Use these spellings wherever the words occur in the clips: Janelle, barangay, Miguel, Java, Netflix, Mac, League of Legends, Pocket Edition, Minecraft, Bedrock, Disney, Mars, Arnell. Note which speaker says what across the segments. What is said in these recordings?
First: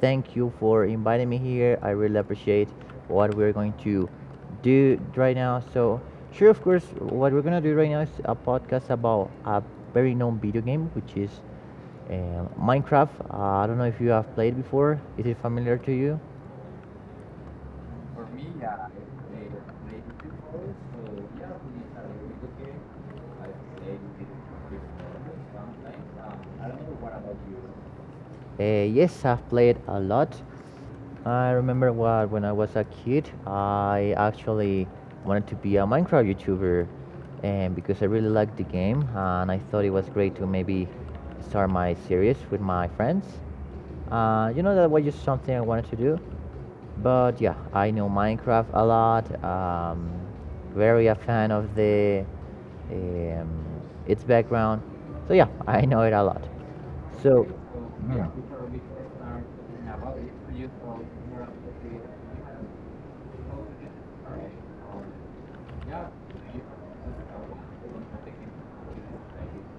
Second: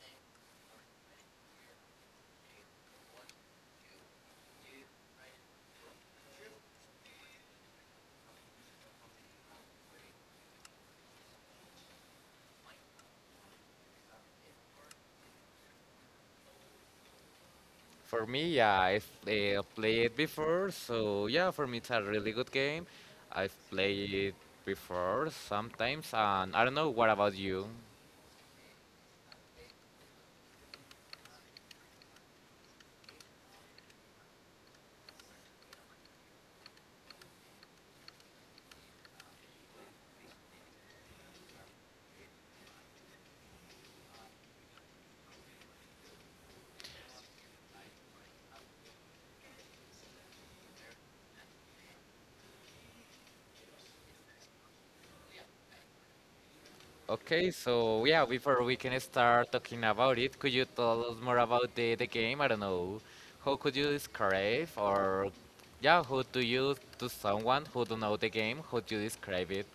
Speaker 1: thank you for inviting me here. I really appreciate what we're going to do right now. So, sure, of course, what we're gonna do right now is a podcast about a very known video game, which is Minecraft. I don't know if you have played before. Is it familiar to you?
Speaker 2: For me, yeah, I've played it before, so yeah, for me it's a really good game. I've played it before sometimes, and I don't know, what about you?
Speaker 1: Yes, I've played a lot. I remember what when I was a kid, I actually wanted to be a Minecraft YouTuber, and because I really liked the game, and I thought it was great to maybe start my series with my friends. That was just something I wanted to do. But yeah, I know Minecraft a lot. Very a fan of the um, its background. So yeah, I know it a lot. So,
Speaker 2: Okay, so yeah, before we can start talking about it, could you tell us more about the game? I don't know. How could you describe or yeah, how do you to someone who don't know the game, how do you describe it?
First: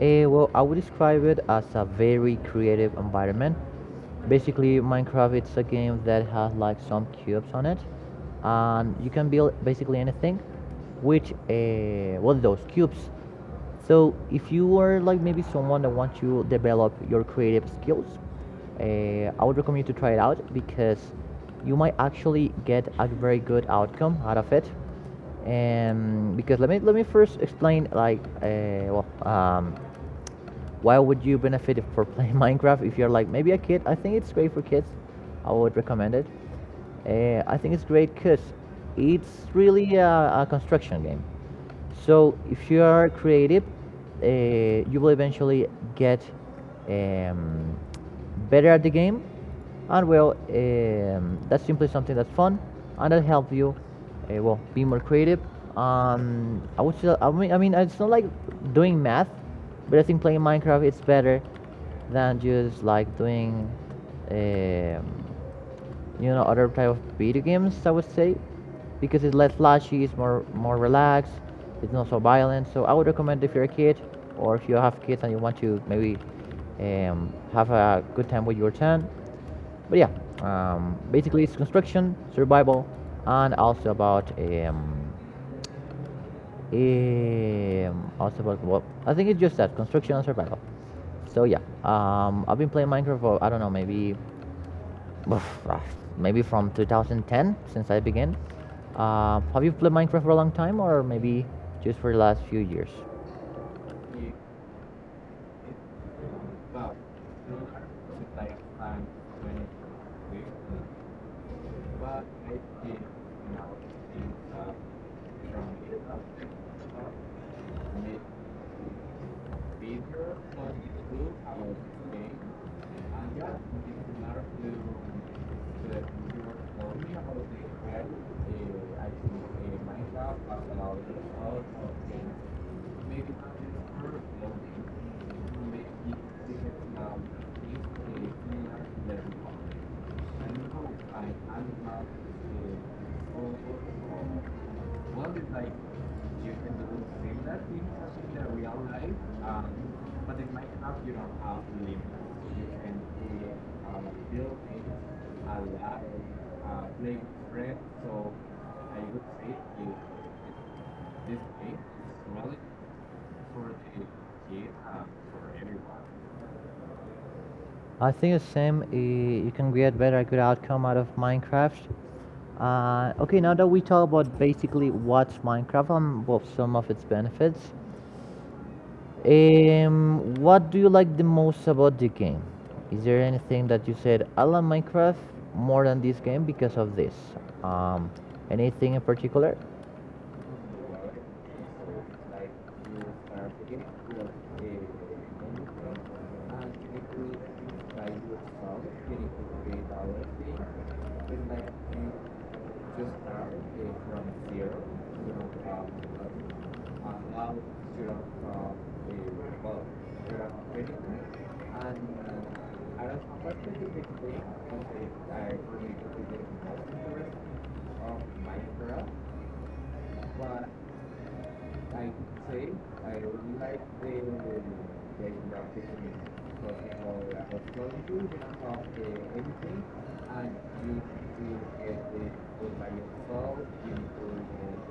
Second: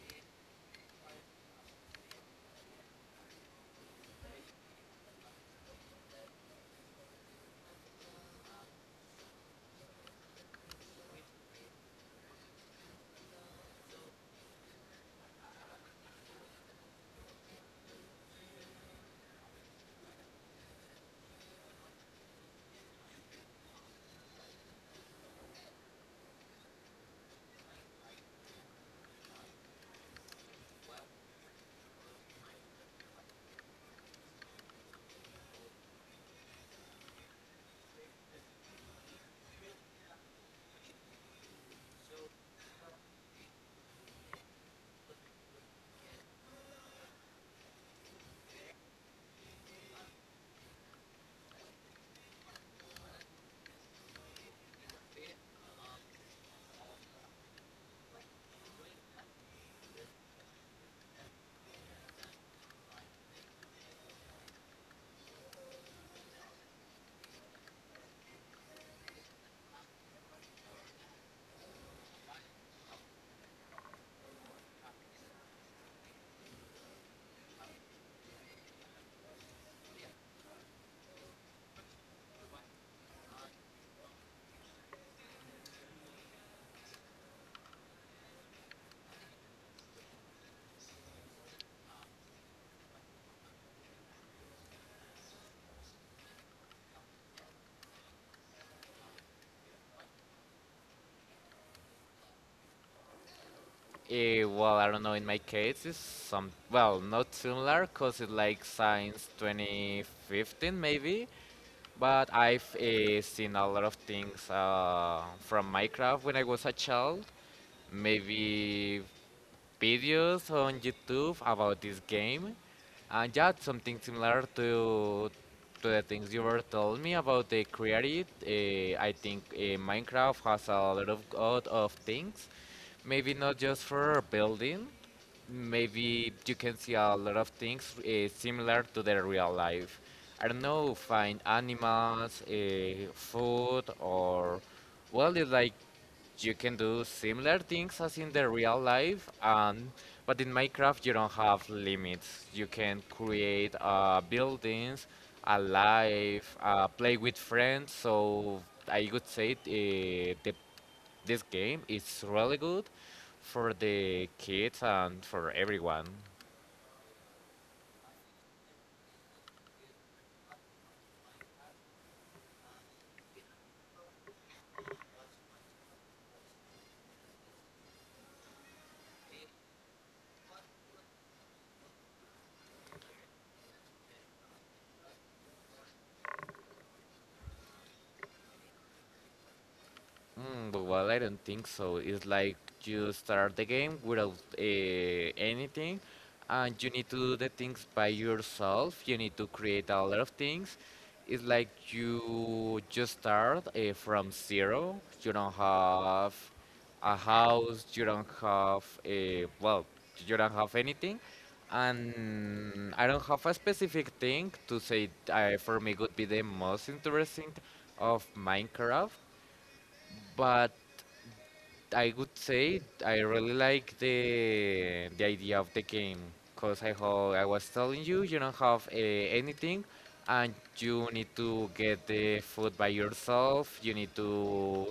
Speaker 1: well, I would describe it as a very creative environment. Basically, Minecraft it's a game that has like some cubes on it, and you can build basically anything. Which, well, those cubes. So if you are like maybe someone that wants to develop your creative skills, I would recommend you to try it out because you might actually get a very good outcome out of it. And because let me first explain like why would you benefit for playing Minecraft if you're like maybe a kid? I think it's great for kids. I would recommend it. I think it's great because it's really a construction game. So if you are creative, uh, you will eventually get um, better at the game, and well, that's simply something that's fun and that help you, well, be more creative. I would still, I mean, it's not like doing math, but I think playing Minecraft is better than just like doing um, other type of video games, I would say, because it's less flashy, it's more relaxed, it's not so violent. So I would recommend if you're a kid or if you have kids and you want to maybe have a good time with your son. But yeah, basically it's construction, survival, and also about also about, well, I think it's just that construction and survival. So yeah, I've been playing Minecraft for, I don't know, maybe from 2010 since I began. Have you played Minecraft for a long time, or maybe just for the last few years?
Speaker 2: Eh, well, I don't know, in my case it's some well, not similar cause it's like since 2015 maybe, but I've seen a lot of things from Minecraft when I was a child. Maybe videos on YouTube about this game, and yeah, something similar to the things you were telling me about the creative. I think Minecraft has a lot of things. Maybe not just for building. Maybe you can see a lot of things similar to the real life. I don't know, find animals, food, or well, it's like you can do similar things as in the real life and but in Minecraft you don't have limits. You can create buildings, a life, play with friends. So I would say this game is really good for the kids and for everyone.
Speaker 1: I think the same. You can get better good outcome out of Minecraft. Okay, now that we talk about basically what's Minecraft and, well, some of its benefits, what do you like the most about the game? Is there anything that you said I love Minecraft more than this game because of this? Um, Anything in particular?
Speaker 2: Mm, but well, I don't think so. It's like you start the game without anything, and you need to do the things by yourself. You need to create a lot of things. It's like you just start from zero. You don't have a house. You don't have a well. You don't have anything, and I don't have a specific thing to say. For me, would be the most interesting of Minecraft, but I would say I really like the idea of the game because I how I was telling you, you don't have anything, and you need to get the food by yourself. You need to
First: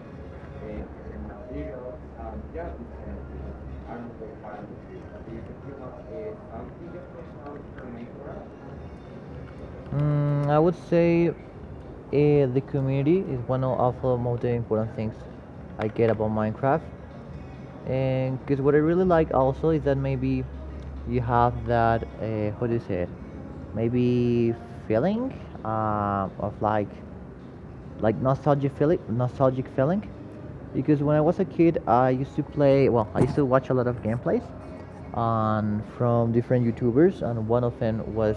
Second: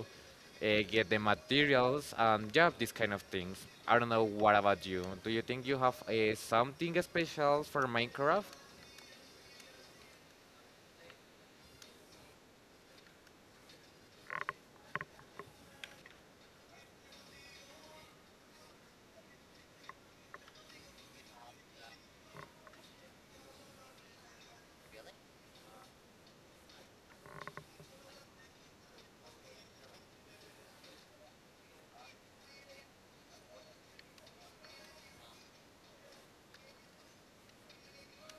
Speaker 2: uh, get the materials and yeah, these kind of things. I don't know, what about you? Do you think you have something special for Minecraft?
Speaker 1: Mm, I would say the community is one of the most important things I get about Minecraft. And because what I really like also is that maybe you have that, how do you say it? Maybe feeling of like nostalgic feeling, because when I was a kid, I used to play. Well, I used to watch a lot of gameplays, on from different YouTubers, and one of them was,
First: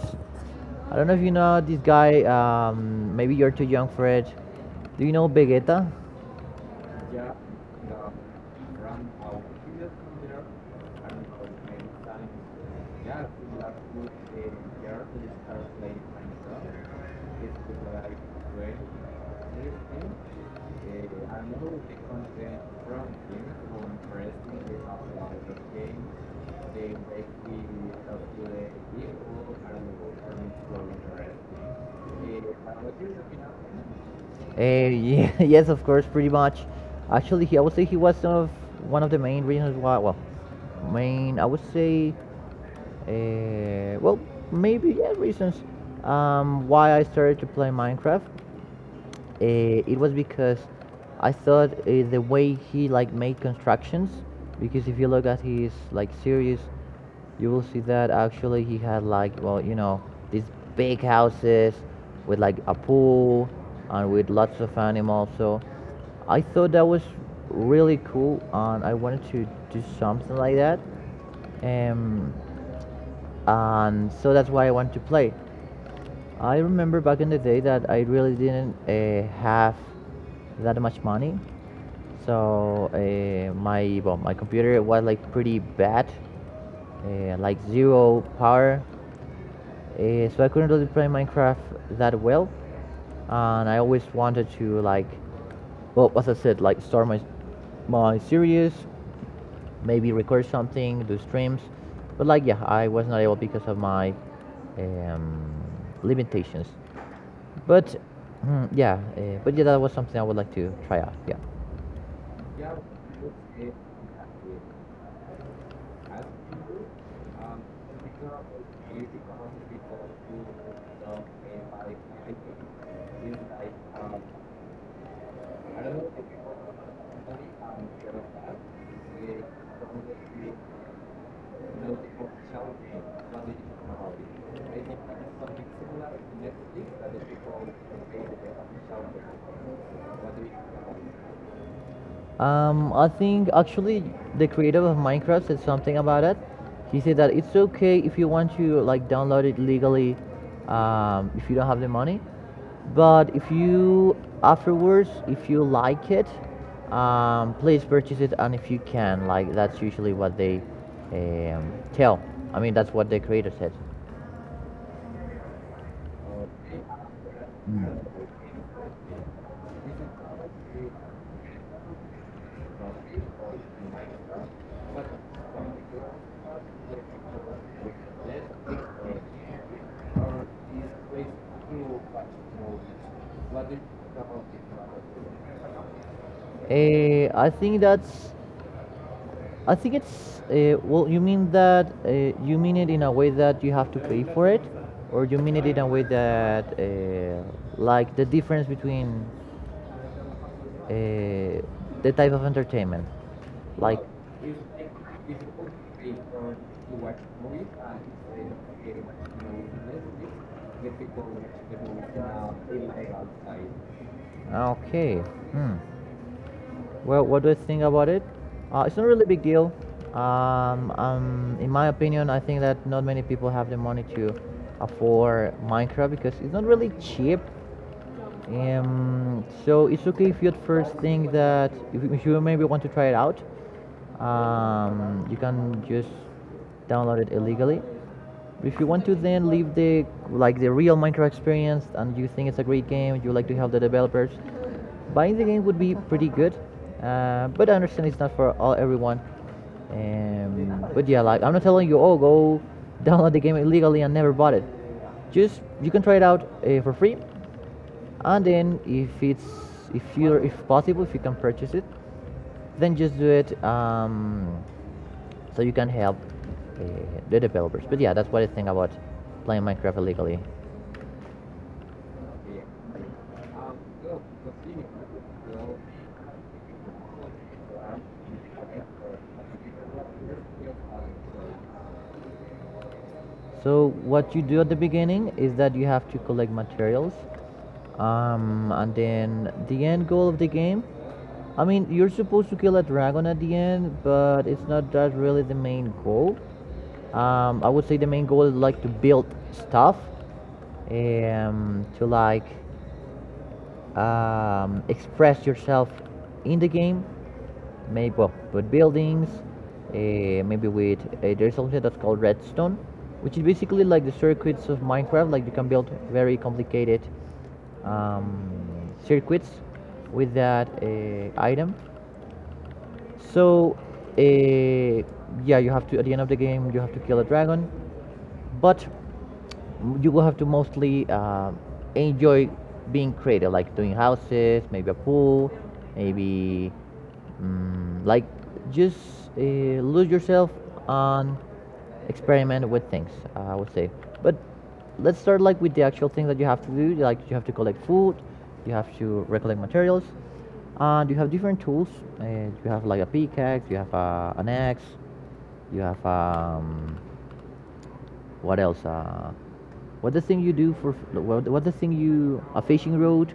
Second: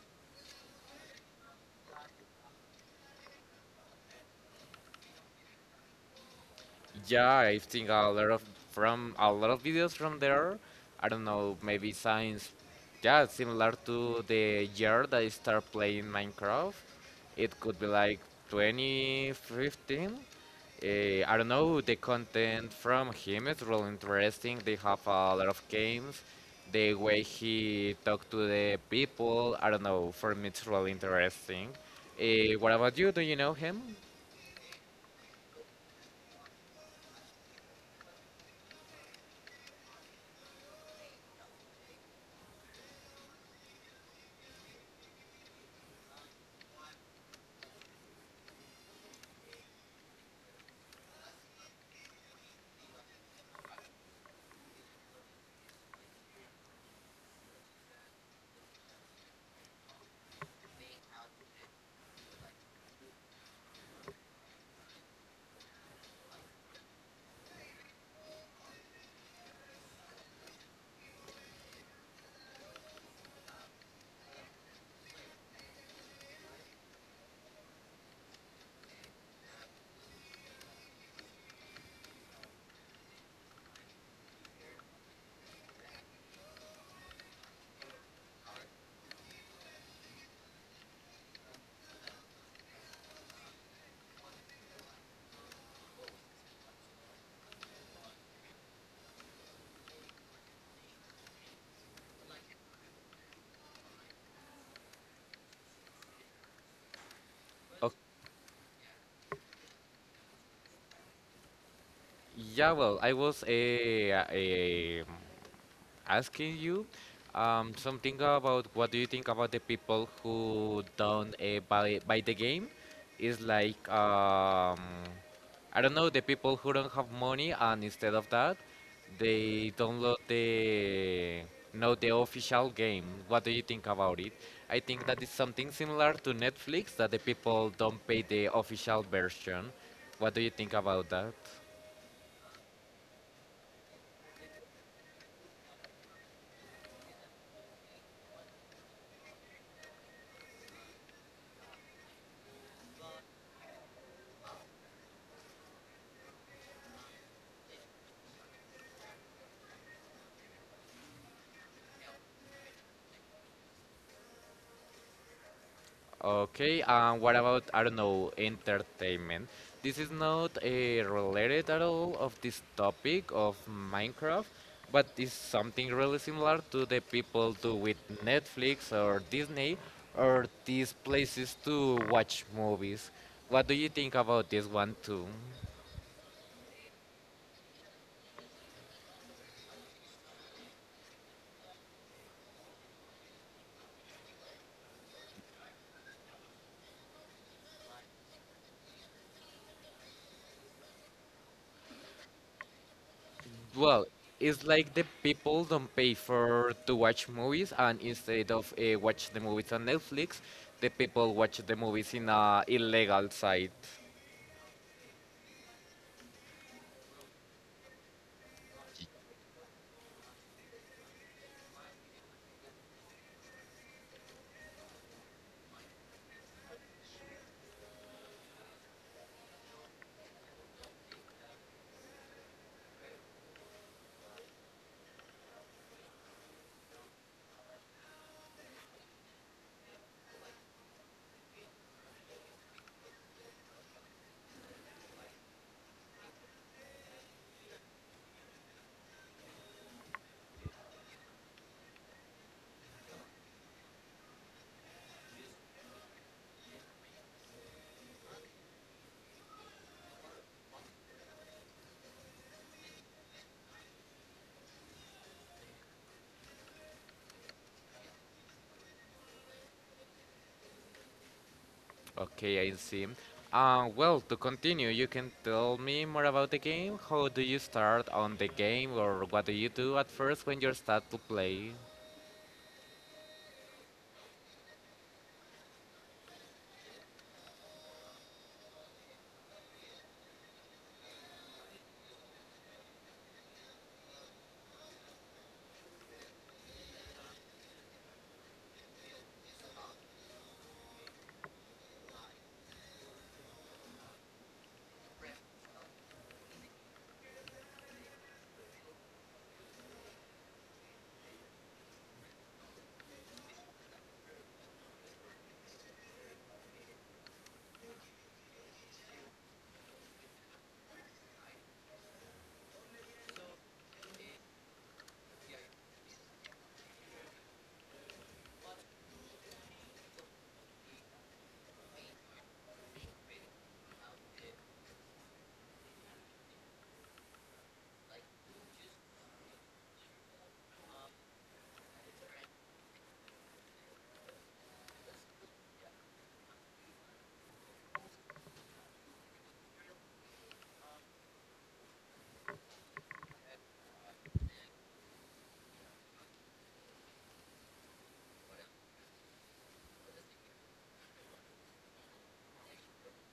Speaker 1: I don't know if you know this guy. Maybe you're too young for it. Do you know Vegeta?
Speaker 2: Yeah, I have seen a lot of from a lot of videos from there. I don't know, maybe science. Yeah, similar to the year that I start playing Minecraft. It could be like 2015. Uh, I don't know, the content from him is really interesting. They have a lot of games. The way he talked to the people, I don't know, for me it's really interesting. What about you? Do you know him?
Speaker 1: Yes, of course, pretty much. Actually, he I would say he was one of the main reasons why. Well, main I would say. Uh, well, Maybe, yeah, reasons why I started to play Minecraft. It was because I thought the way he like made constructions. Because if you look at his like series, you will see that actually he had like, well, you know, these big houses with like a pool and with lots of animals. So I thought that was really cool, and I wanted to do something like that. Um, and so that's why I want to play. I remember back in the day that I really didn't have that much money, so my, well, my computer was like pretty bad, like zero power, so I couldn't really play Minecraft that well, and I always wanted to like, well, as I said, like start my series, maybe record something, do streams. But like, yeah, I was not able because of my um, limitations. But yeah, but yeah, that was something I would like to try out. Yeah.
Speaker 2: Yeah, well, I was asking you something. About what do you think about the people who don't uh, buy the game? Is like I don't know, the people who don't have money, and instead of that they download the no the official game. What do you think about it? I think that is something similar to Netflix that the people don't pay the official version. What do you think about that?
Speaker 1: I think actually the creator of Minecraft said something about it. He said that it's okay if you want to like download it legally, if you don't have the money. But if you afterwards, if you like it, please purchase it, and if you can, like that's usually what they tell. I mean, that's what the creator said.
Speaker 2: Okay, and what about, I don't
Speaker 1: Mm.
Speaker 2: know, entertainment? This is not related at all of this topic of Minecraft, but it's something really similar to the people do with Netflix or Disney or these places to watch movies. What do you think about this one too?
Speaker 1: I think that's I think it's well. You mean that you mean it in a way that you have to pay for it, or you mean it in a way that like the difference between uh, the type of entertainment, like
Speaker 2: Well, it's like the people don't pay for to watch movies, and instead of watch the movies on Netflix, the people watch the movies in a illegal site.
Speaker 1: okay, hmm. Well, what do I think about it? It's not really a big deal. In my opinion, I think that not many people have the money to afford Minecraft because it's not really cheap. So it's okay if you at first think that if you maybe want to try it out, you can just download it illegally. If you want to then leave the like the real Minecraft experience and you think it's a great game, you like to help the developers, buying the game would be pretty good. But I understand it's not for all everyone. But yeah, like I'm not telling you, oh, go download the game illegally and never bought it. Just you can try it out for free, and then if it's, if you're, if possible, if you can purchase it, then just do it, so you can help uh, the developers. But yeah, that's what I think about playing Minecraft illegally.
Speaker 2: Okay, I see. Well, to continue, you can tell me more about the game. How do you start on the game, or what do you do at first when you start to play?
Speaker 1: So what you do at the beginning is that you have to collect materials, and then the end goal of the game. I mean, you're supposed to kill a dragon at the end, but it's not that really the main goal. I would say the main goal is like to build stuff, to like express yourself in the game. Maybe, well, but buildings. Maybe with there's something that's called redstone, which is basically like the circuits of Minecraft. Like you can build very complicated circuits with that item. So uh, yeah, you have to at the end of the game you have to kill a dragon, but you will have to mostly enjoy being creative, like doing houses, maybe a pool, maybe like just lose yourself and experiment with things. I would say, but let's start like with the actual thing that you have to do. Like you have to collect food, you have to recollect materials, and you have different tools. Uh, you have like a pickaxe, you have an axe, you have what else? What the thing you do for? What the thing you a fishing rod?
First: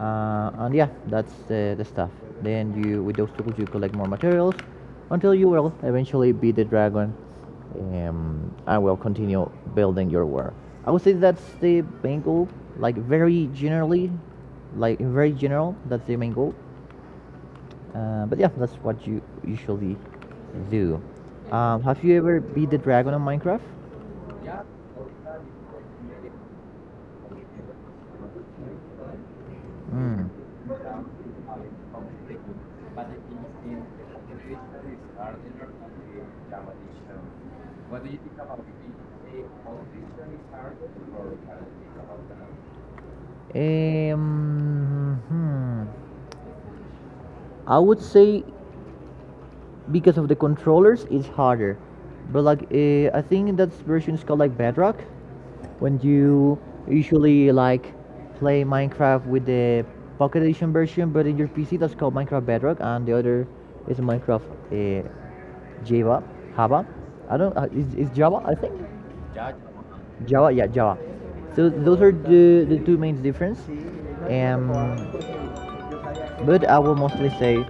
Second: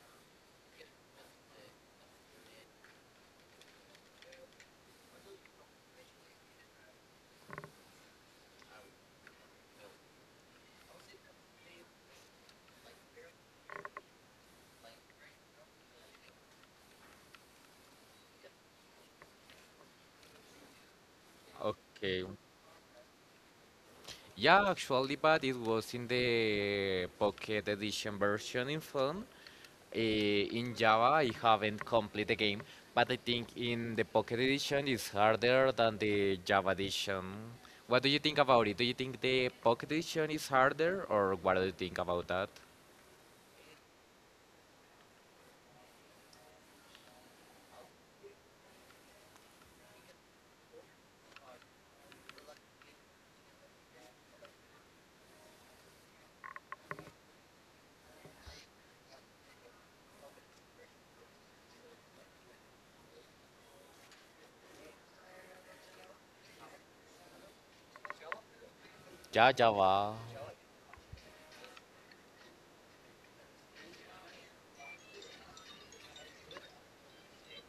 Speaker 1: And yeah, that's the stuff. Then you with those tools you collect more materials until you will eventually beat the dragon. And will continue building your war. I would say that's the main goal. Like very generally, like very general, that's the main goal. But yeah, that's what you usually do. Have you
Speaker 2: Okay.
Speaker 1: ever beat the dragon on Minecraft?
Speaker 2: Yeah, actually, but it was in the Pocket Edition version in phone.
Speaker 1: Mm.
Speaker 2: Eh, in Java, I haven't complete the game, but I think in the Pocket Edition is harder than the Java Edition. What do you think about it? Do you think the Pocket Edition is harder, or what do you think about that?
Speaker 1: Um, hmm. I would say because of the controllers, it's harder. But like, I think that version is called like Bedrock, when you usually like play Minecraft with the Pocket Edition version, but in your PC that's called Minecraft Bedrock, and the other is Minecraft uh, Java, Java. I don't. Is Java? I think
Speaker 2: Yeah, Java.
Speaker 1: Java. Yeah, Java. So those are the two main difference. Um, But I will mostly say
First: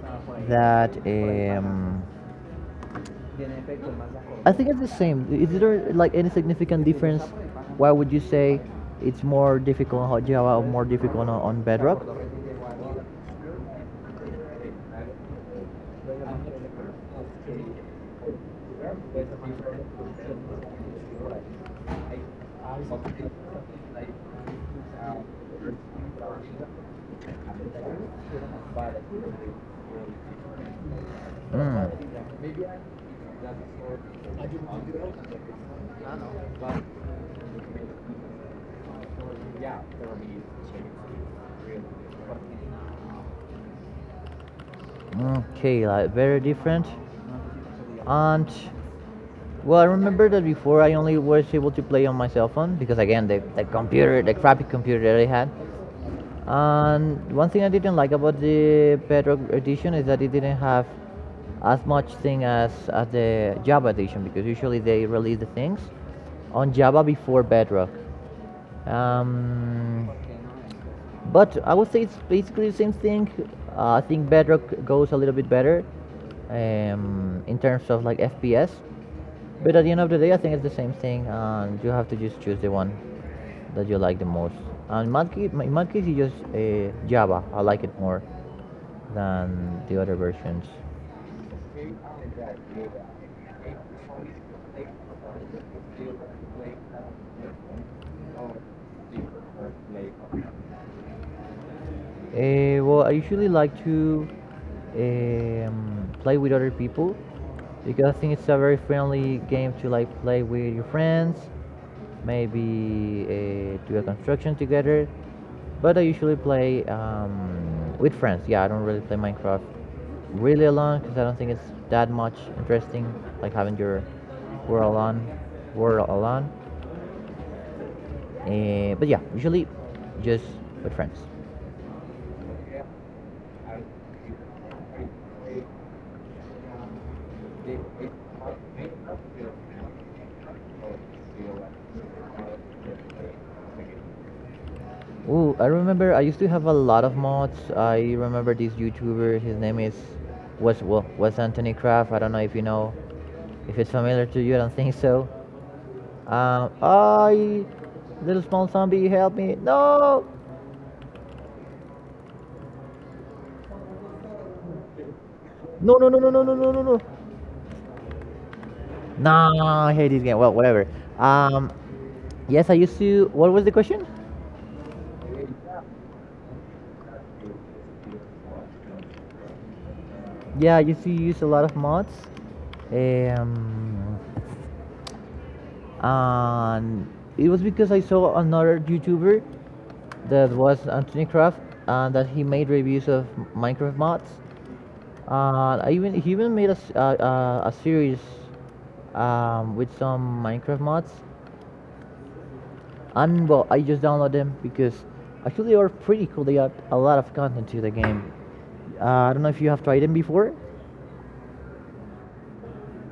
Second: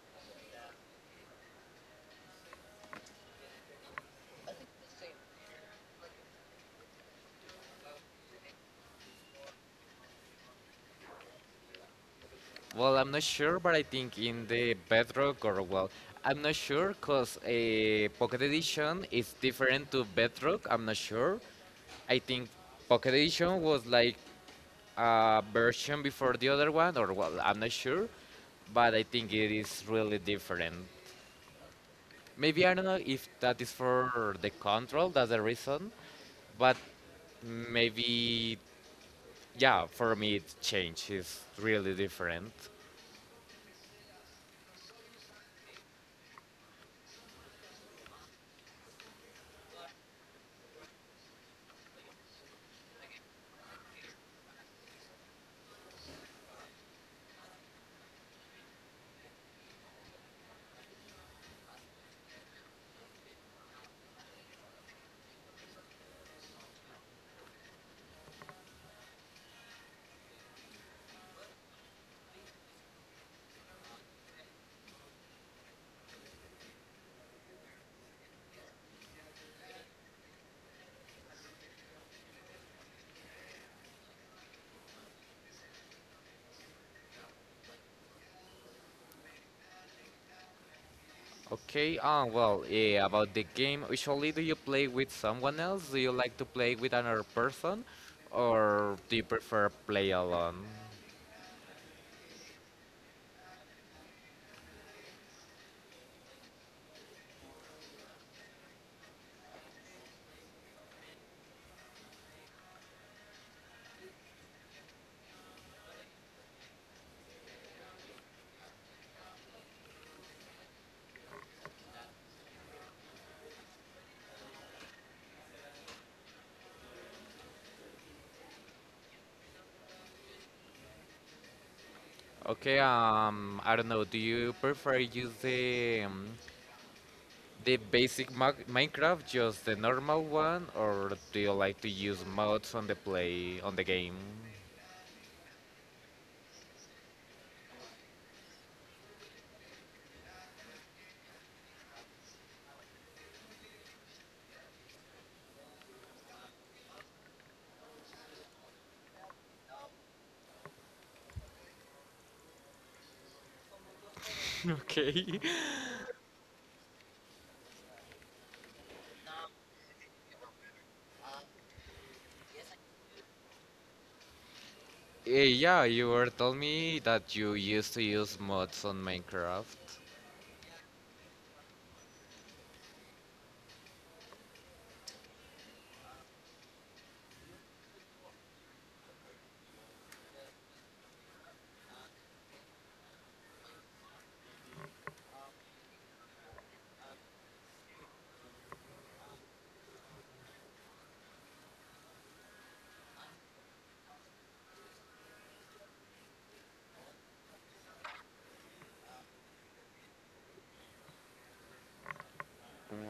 Speaker 1: that I think it's the same. Is there like any significant difference? Why would you say it's more difficult on Hot Java or more difficult on Bedrock?
Speaker 2: Well, I'm not sure, but I think in the Bedrock or well, I'm not sure because a Pocket Edition is different to Bedrock. I'm not sure. I think Pocket Edition was like a version before the other one, or well, I'm not sure, but I think it is really different.
Speaker 1: Mm.
Speaker 2: Maybe I don't know if that is for the control. That's the reason, but maybe yeah, for me it changed. It's really different.
Speaker 1: Okay, like very different. And well, I remember that before I only was able to play on my cell phone because again the computer, the crappy computer that I had, and one thing I didn't like about the Bedrock edition is that it didn't have as much thing as the Java edition because usually they release the things on Java before Bedrock. Um, but I would say it's basically the same thing. I think Bedrock goes a little bit better in terms of like FPS. But at the end of the day, I think it's the same thing, and you have to just choose the one that you like the most. And in my case it's just Java. I like it more than the other versions.
Speaker 2: Okay, well, eh, about the game, usually do you play with someone else? Do you like to play with another person? Or do you prefer play alone?
Speaker 1: Well, I usually like to play with other people because I think it's a very friendly game to like play with your friends, maybe do a construction together. But I usually play with friends. Yeah, I don't really play Minecraft really alone because I don't think it's that much interesting, like having your world alone, world alone. But yeah, usually just with friends.
Speaker 2: Okay, I don't know, do you prefer use the basic Mac Minecraft, just the normal one? Or do you like to use mods on the play, on the game?
Speaker 1: Ooh, I remember I used to have a lot of mods. I remember this YouTuber. His name is was well, was Anthony Craft. I don't know if you know, if it's familiar to you. I don't think so. I little small zombie, help me! No,
Speaker 2: Okay.
Speaker 1: no, no, no, no, no, no, no, no, no. Nah, I hate this game. Well, whatever. Um, yes, I used to. What was the question?
Speaker 2: Eh, yeah, you were telling me that you used to use mods on Minecraft.
Speaker 1: Yeah, I used to use a lot of mods. Um, and it was because I saw another YouTuber that was Anthony Kraft, and that he made reviews of Minecraft mods. I even he even made a series with some Minecraft mods, and well, I just download them because actually they are pretty cool. They add a lot of content to the game. I don't know if you have tried them before.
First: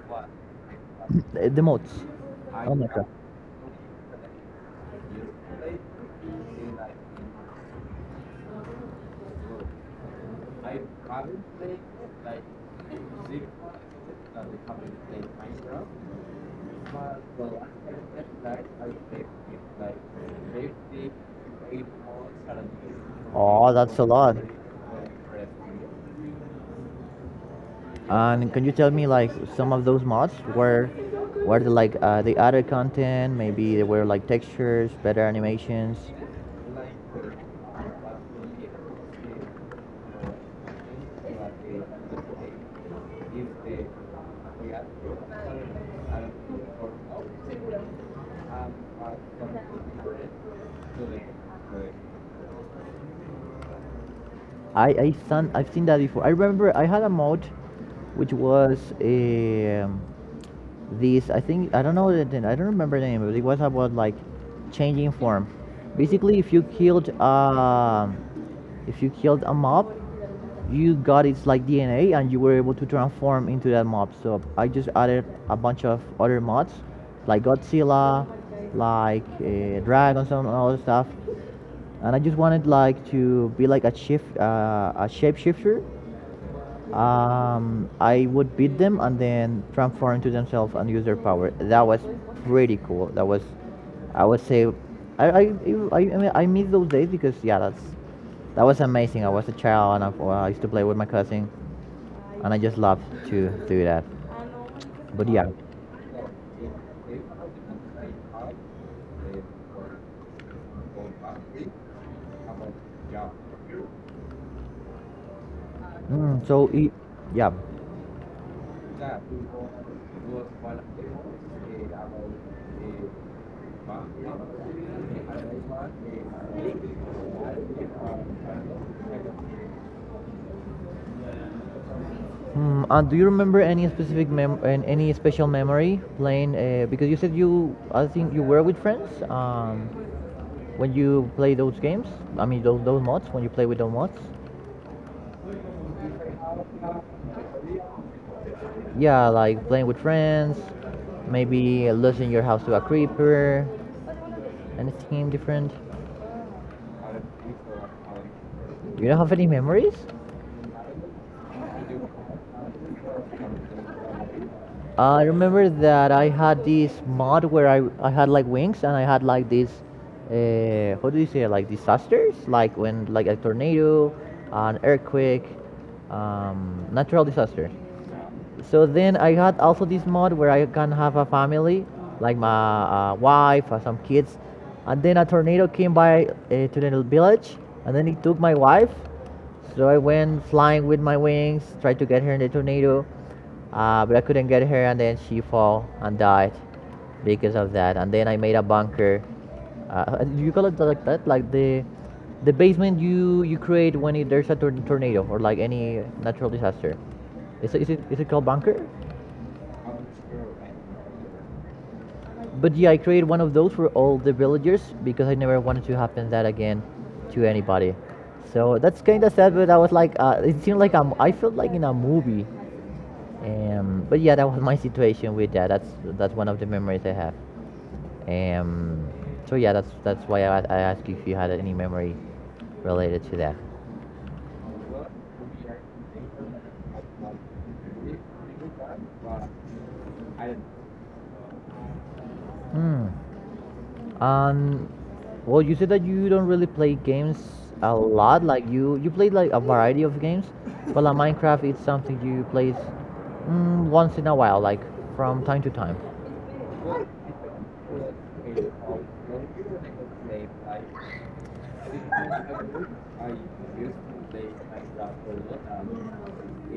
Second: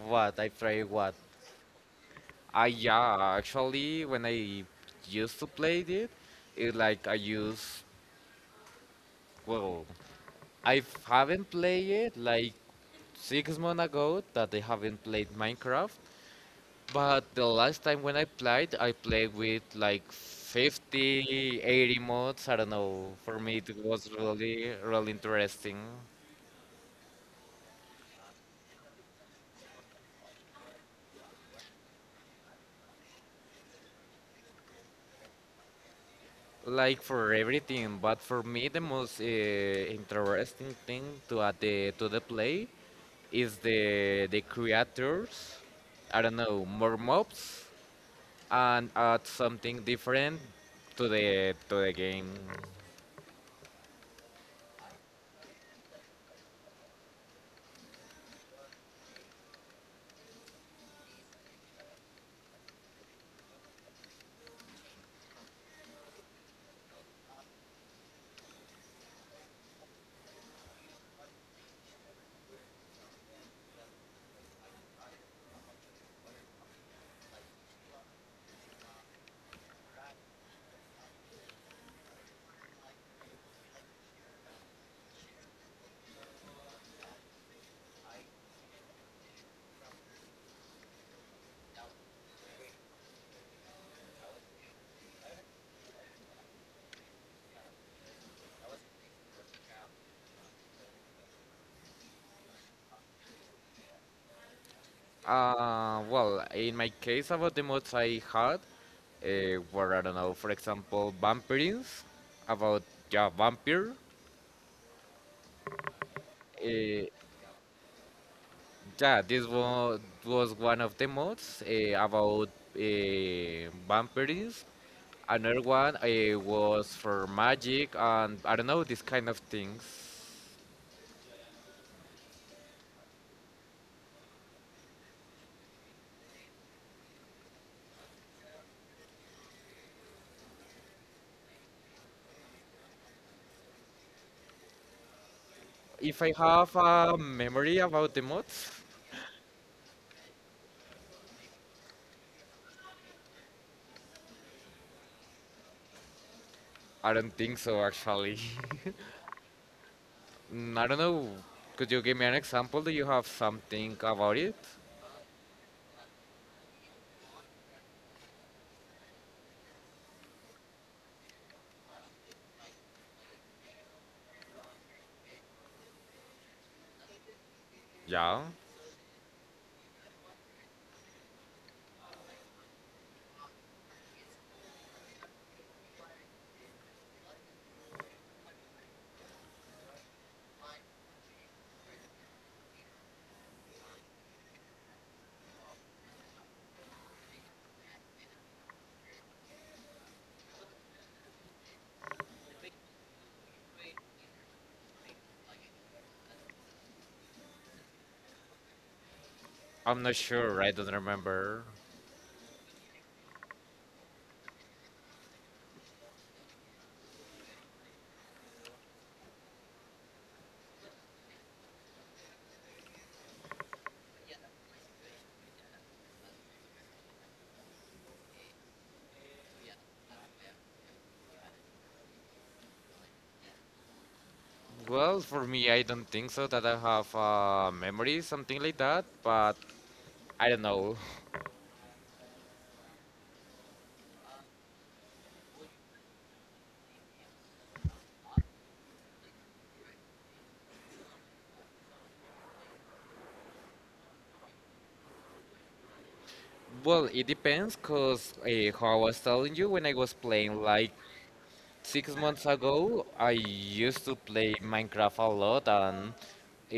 Speaker 2: What? I try what?
Speaker 1: The mods.
Speaker 2: I
Speaker 1: Oh my god.
Speaker 2: yeah, actually, when I used to play it, it like I use well, I haven't played it like 6 months ago that I haven't played Minecraft. But the last time when I played with like 50, 80 mods. I don't know. For me,
Speaker 1: Oh,
Speaker 2: it
Speaker 1: that's a
Speaker 2: was
Speaker 1: lot.
Speaker 2: really, really interesting.
Speaker 1: And can you tell me like some of those mods were, like the other content? Maybe there were like textures, better animations.
Speaker 2: Like for everything, but for me the most interesting thing to add to the play is the creators. I don't know, more mobs and add something different to the game.
Speaker 1: I've seen that before. I remember I had a mod which was a these, I think I don't know I don't remember the name, but it was about like changing form. Basically, if you killed a mob, you got its like DNA and you were able to transform into that mob. So I just added a bunch of other mods, like Godzilla, like dragons and all that stuff. And I just wanted like to be like a shapeshifter. I would beat them and then transform into themselves and use their power. That was pretty cool. That was, I would say, I mean, I miss those days because yeah, that was amazing. I was a child and I used to play with my cousin, and I just loved to do that. But yeah,
Speaker 2: Well, in my case about the mods I had were, I don't know, for example, vampires about yeah vampire.
Speaker 1: mm, so it,
Speaker 2: Uh,
Speaker 1: yeah.
Speaker 2: Yeah, this was one of the mods about vampires. Another one was for magic and I don't know these kind of things.
Speaker 1: Mm, and do you remember any specific mem and any special memory playing? Because you said you, I think you were with friends. When you play those games, I mean those mods, when you play with those mods,
Speaker 2: If I have a memory about the mods,
Speaker 1: yeah, like playing with friends, maybe losing your house to a creeper, anything different.
Speaker 2: I don't think so actually.
Speaker 1: You don't have any memories?
Speaker 2: Mm, I don't know. Could you give me an example? Do you have something about it?
Speaker 1: I remember that I had this mod where I had like wings and I had like this, how do you say it? Like disasters, like when like a tornado, an earthquake, natural disasters.
Speaker 2: Yeah,
Speaker 1: So then I had also this mod where I can have a family, like my wife or some kids. And then a tornado came by to the village, and then it took my wife, so I went flying with my wings, tried to get her in the tornado, but I couldn't get her, and then she fell and died because of that. And then I made a bunker. You call it like that, like the basement you you create when it, there's a tornado or like any natural disaster. Is it, is it called bunker?
Speaker 2: I'm not sure. I don't remember.
Speaker 1: But yeah, I created one of those for all the villagers because I never wanted to happen that again to anybody. So that's kind of sad, but I was like, it seemed like I'm, I felt like in a movie. But yeah, that was my situation with that. That's one of the memories I have. Um, so yeah, that's why I asked you if you had any memory related to that.
Speaker 2: Well, for me, I don't think so that I have a memory, something like that, but I don't know.
Speaker 1: Hmm. Um. Well, you said that you don't really play games a lot. Like you played like a variety of games, but like Minecraft is something you play once in a while, like from time to time.
Speaker 2: Well, it depends, cause how I was telling you, when I was playing like 6 months ago, I used to play Minecraft a lot, and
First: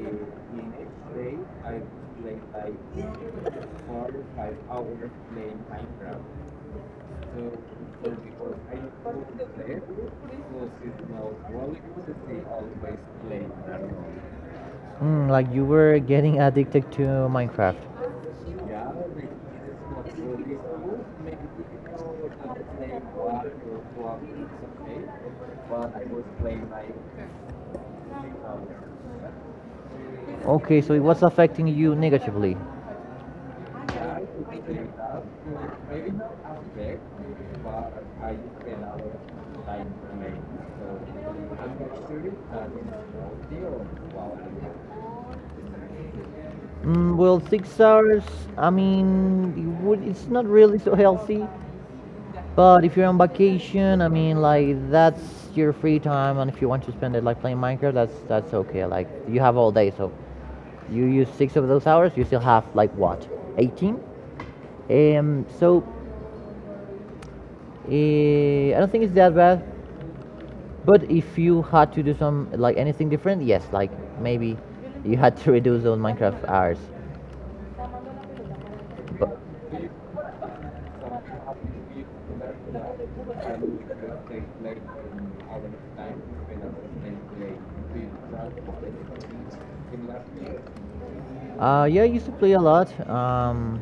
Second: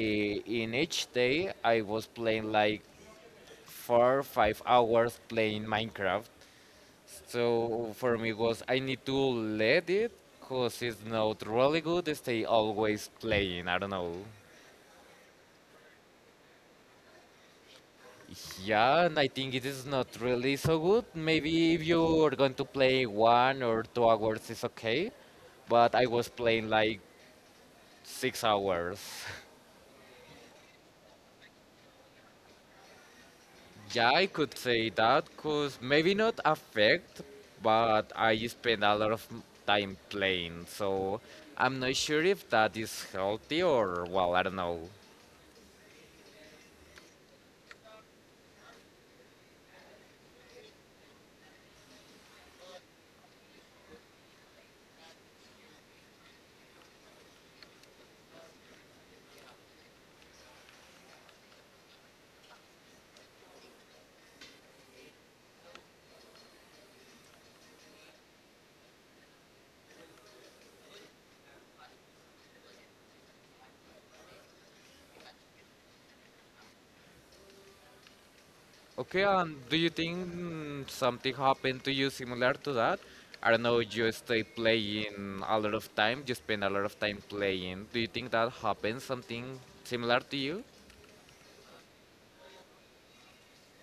Speaker 2: eh, in each day I was playing like 4, or 5 hours playing Minecraft. So for me was I need to let it, cause it's not really good. Stay always playing. I don't know.
Speaker 1: Mm, like you were getting addicted to Minecraft.
Speaker 2: Yeah, and I think it is not really so good. Maybe if you are going to play 1 or 2 hours, it's okay. But I was playing like 6 hours.
Speaker 1: Okay, so it was affecting you negatively.
Speaker 2: Yeah, I could say that, cause maybe not affect, but I spend a lot of time playing. So I'm not sure if that is healthy or well, I don't know.
Speaker 1: Mm, well, six hours, I mean, it's not really so healthy. But if you're on vacation, I mean, like that's your free time, and if you want to spend it like playing Minecraft, that's okay. Like you have all day, so you use six of those hours, you still have like what, 18? So I don't think it's that bad. But if you had to do some like anything different, yes, like maybe you had to reduce those Minecraft hours.
Speaker 2: Okay, and do you think mm, something happened to you similar to that? I don't know, you stay playing a lot of time, you spend a lot of time playing. Do you think that happened something similar to you?
Speaker 1: Yeah, I used to play a lot.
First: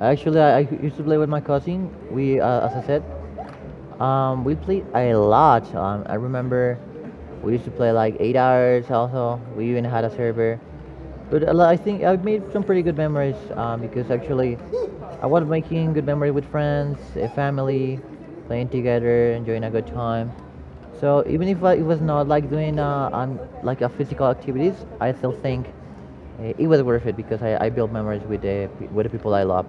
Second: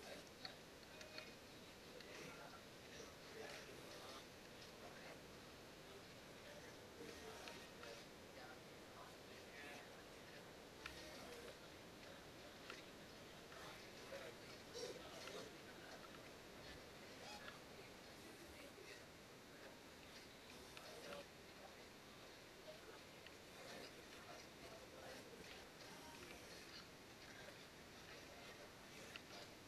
Speaker 1: Actually, I used to play with my cousin. As I said, we played a lot. I remember we used to play like eight hours. Also, we even had a server. But I think I've made some pretty good memories because actually, I was making good memory with friends, eh, family, playing together, enjoying a good time. So even if I, it was not like doing like a physical activities, I still think it was worth it because I built memories with the people I love.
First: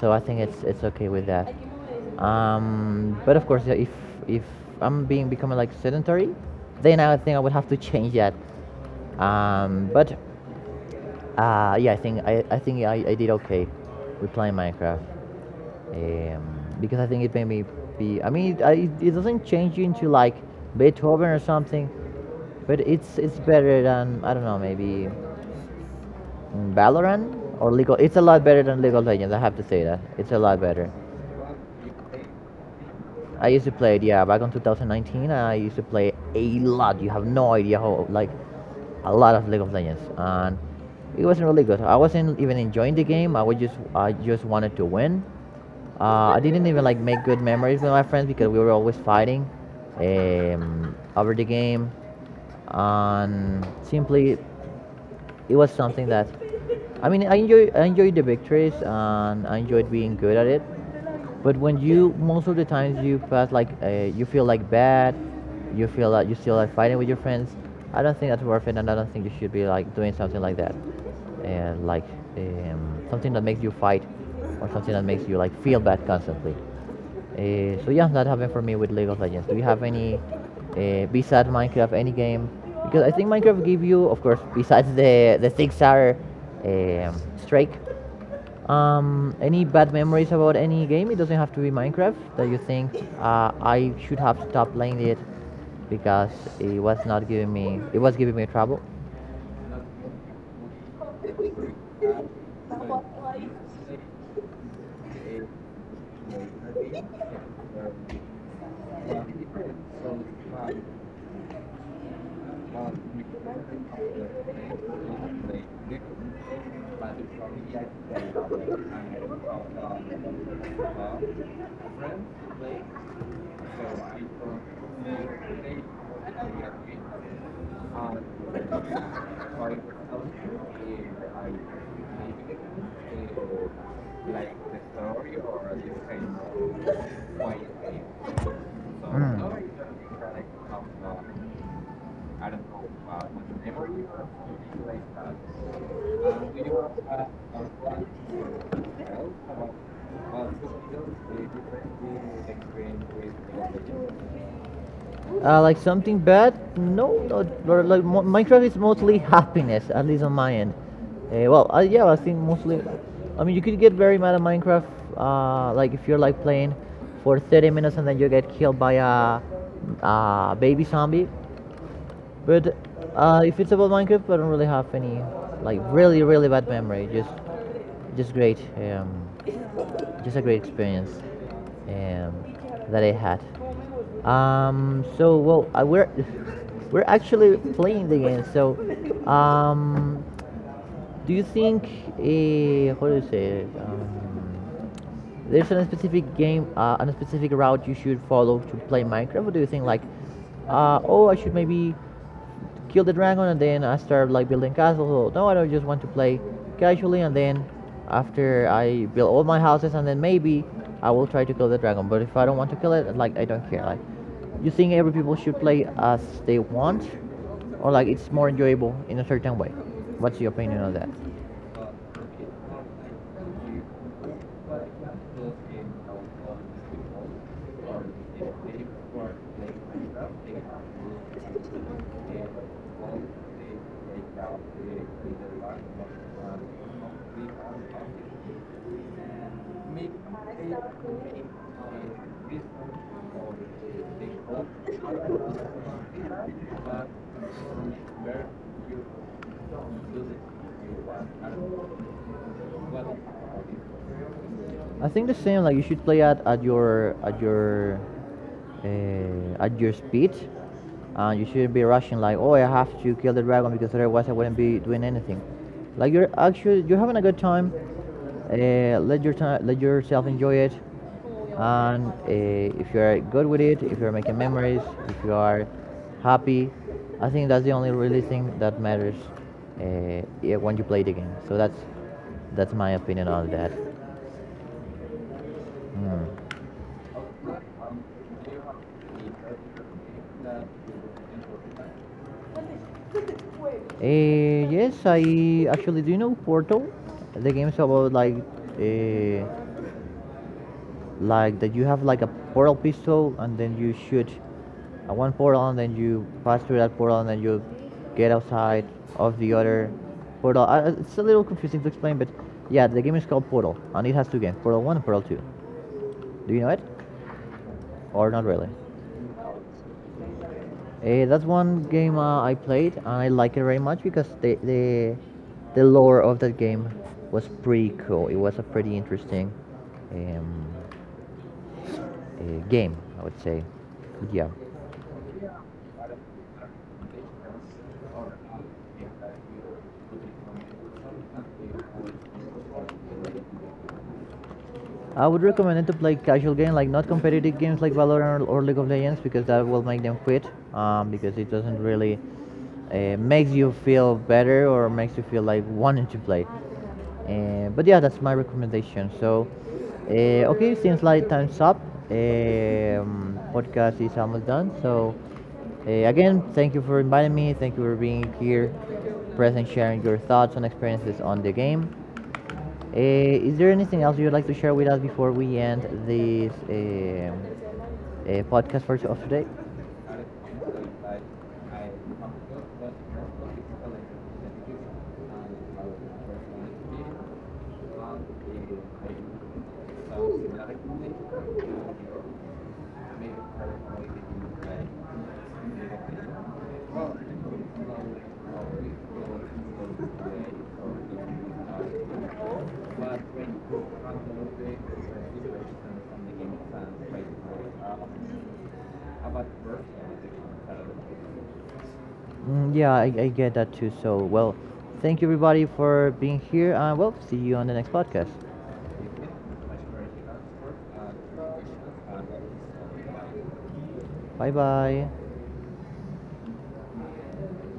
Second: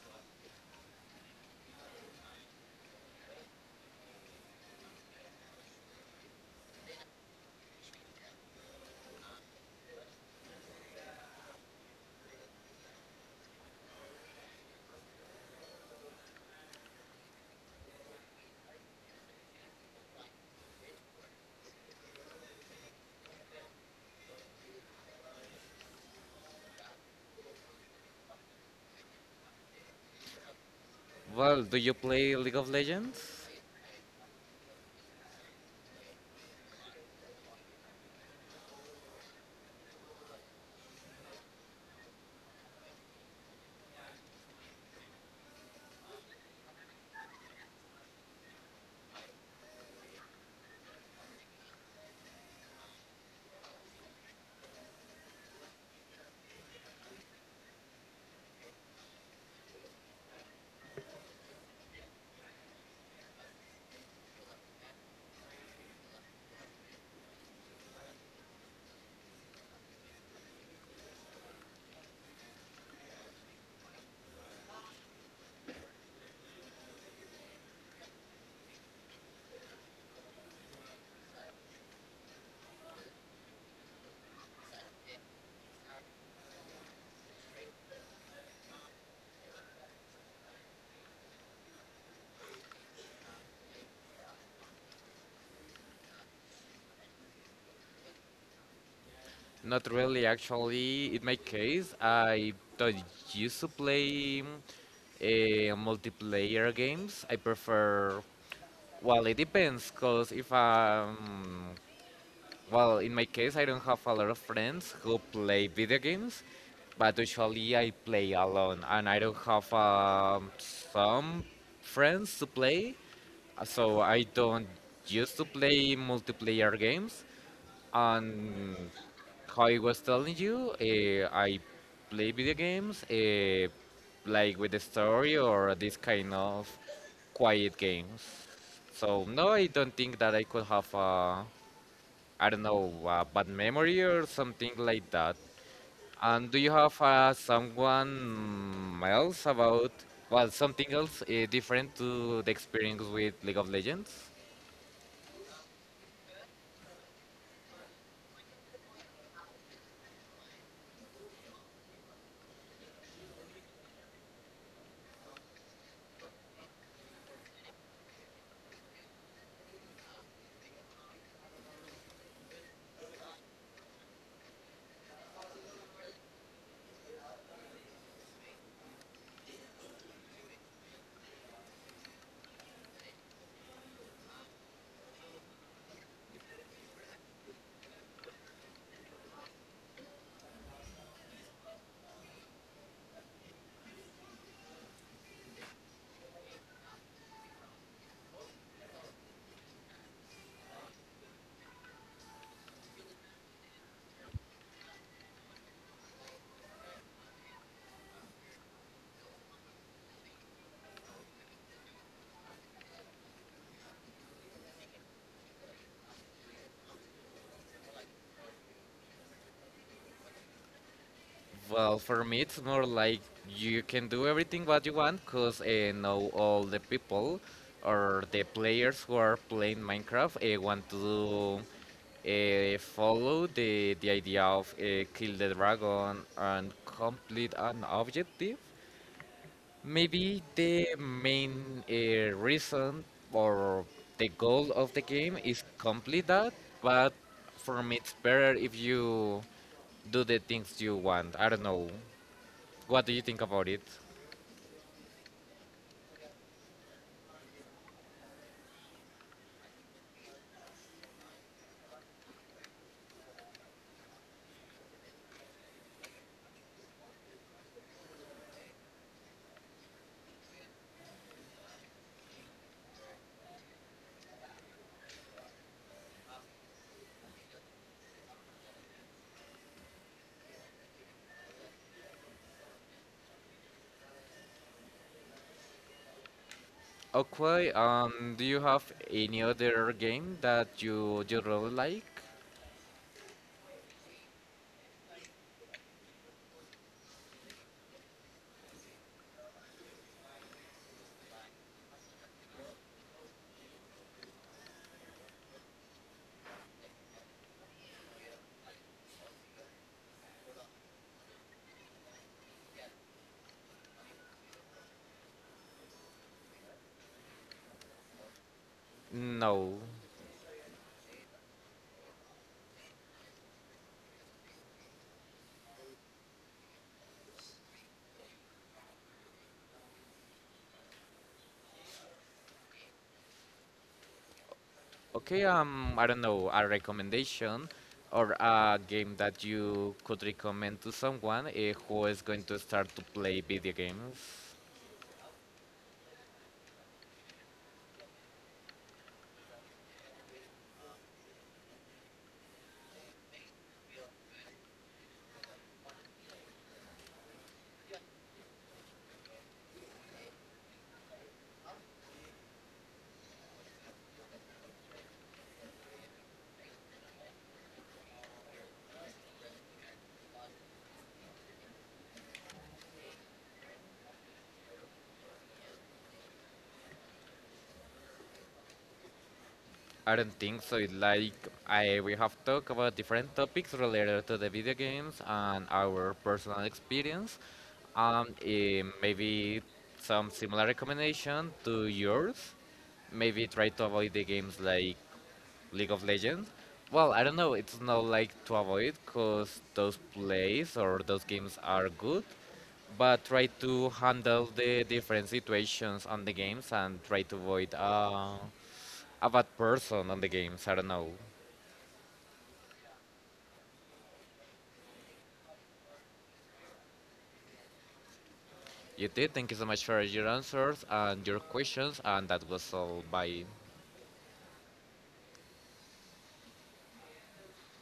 Speaker 1: So I think it's okay with that. But of course, yeah, if I'm being becoming like sedentary, then I think I would have to change that. But yeah, I did okay with playing Minecraft um, because I think it made me be. I mean, it doesn't change you into like Beethoven or something, but it's better than I don't know maybe Valorant or League. Of, it's a lot better than League of Legends. I have to say that it's a lot better.
Speaker 2: Well, do you play League of Legends?
Speaker 1: I used to play it, yeah, back in 2019. I used to play a lot. You have no idea how, like, a lot of League of Legends, and it wasn't really good. I wasn't even enjoying the game. I just wanted to win. I didn't even like make good memories with my friends because we were always fighting over the game, and simply it was something that I mean I enjoyed the victories and I enjoyed being good at it. But when you most of the times you pass like you feel like bad, you feel that you still like fighting with your friends. I don't think that's worth it, and I don't think you should be like doing something like that, and like something that makes you fight or something that makes you like feel bad constantly. So yeah, that happened for me with League of Legends. Do you have any besides Minecraft, any game? Because I think Minecraft give you, of course, besides the six hour um, strike, any bad memories about any game? It doesn't have to be Minecraft that you think I should have stopped playing it because it was not giving me it was giving me trouble.
Speaker 2: Not really, actually. In my case, I don't used to play multiplayer games. I prefer, well, it depends, because if I'm well, in my case, I don't have a lot of friends who play video games, but usually I play alone, and I don't have some friends to play, so I don't used to play multiplayer games. And how I was telling you, I play video games, like with the story or this kind of quiet games. So
Speaker 1: Mm.
Speaker 2: no, I don't think that I could have a I don't know, bad memory or something like that. And do you have someone else about, well, something else different to the experience with League of Legends?
Speaker 1: Like something bad? No, not, like Minecraft is mostly happiness, at least on my end. Yeah, I think mostly. I mean, you could get very mad at Minecraft, like if you're like playing for 30 minutes and then you get killed by a baby zombie. But if it's about Minecraft, I don't really have any like really bad memory. Just great. Just a great experience um, that I had. So well, I, we're we're actually playing the game. So, um, do you think a how do you say it? There's a specific game, a specific route you should follow to play Minecraft, or do you think like, oh, I should maybe kill the dragon and then I start like building castles. So no, I don't just want to play casually and then after I build all my houses and then maybe I will try to kill the dragon. But if I don't want to kill it, like I don't care. Like you think every people should play as they want, or like it's more enjoyable in a certain way. What's your opinion on that?
Speaker 2: Well, for me, it's more like you can do everything what you want because know all the people or the players who are playing Minecraft want to follow the idea of kill the dragon and complete an objective. Maybe the main reason or the goal of the game is complete that, but for me it's better if you do the things you want. I don't know. What do you think about it?
Speaker 1: I think the same. Like you should play at your speed, and you shouldn't be rushing. Like, oh, I have to kill the dragon because otherwise I wouldn't be doing anything. Like you're having a good time. Let your time let yourself enjoy it, and if you're good with it, if you're making memories, if you are happy, I think that's the only really thing that matters yeah, when you play the game. So that's my opinion on that. Mm.
Speaker 2: Okay, do you have any other game that you really like?
Speaker 1: Yes, I actually do you know Portal? The game's about uh, like that you have like a portal pistol and then you shoot at one portal and then you pass through that portal and then you get outside of the other portal. It's a little confusing to explain, but yeah, the game is called Portal and it has two games, Portal One and Portal Two. Do you know it? Or not really?
Speaker 2: No.
Speaker 1: Eh, that's one game I played, and I like it very much because the lore of that game was pretty cool. It was a pretty interesting um, game, I would say. Yeah.
Speaker 2: Okay, I don't know, a recommendation or a game that you could recommend to someone eh, who is going to start to play video games?
Speaker 1: I would recommend it to play casual games, like not competitive games like Valorant or League of Legends, because that will make them quit. Because it doesn't really makes you feel better or makes you feel like wanting to play. But yeah, that's my recommendation. So, okay, since like time's up, podcast is almost done. So, again, thank you for inviting me. Thank you for being here, present, sharing your thoughts and experiences on the game. Uh, is there anything else you'd like to share with us before we end this podcast for of today?
Speaker 2: I don't think so. It's like I we have talked about different topics related to the video games and our personal experience. Maybe some similar recommendation to yours. Maybe try to avoid the games like League of Legends. Well, I don't know. It's not like to avoid because those plays or those games are good, but try to handle the different situations on the games and try to avoid a bad person on the games. I don't know.
Speaker 1: Mm, yeah, I get that too. So, well, thank you everybody for being here, and well, see you on the next podcast.
Speaker 2: You did. Thank you so much for your answers and your questions. And that was all. Bye.
Speaker 1: Bye bye.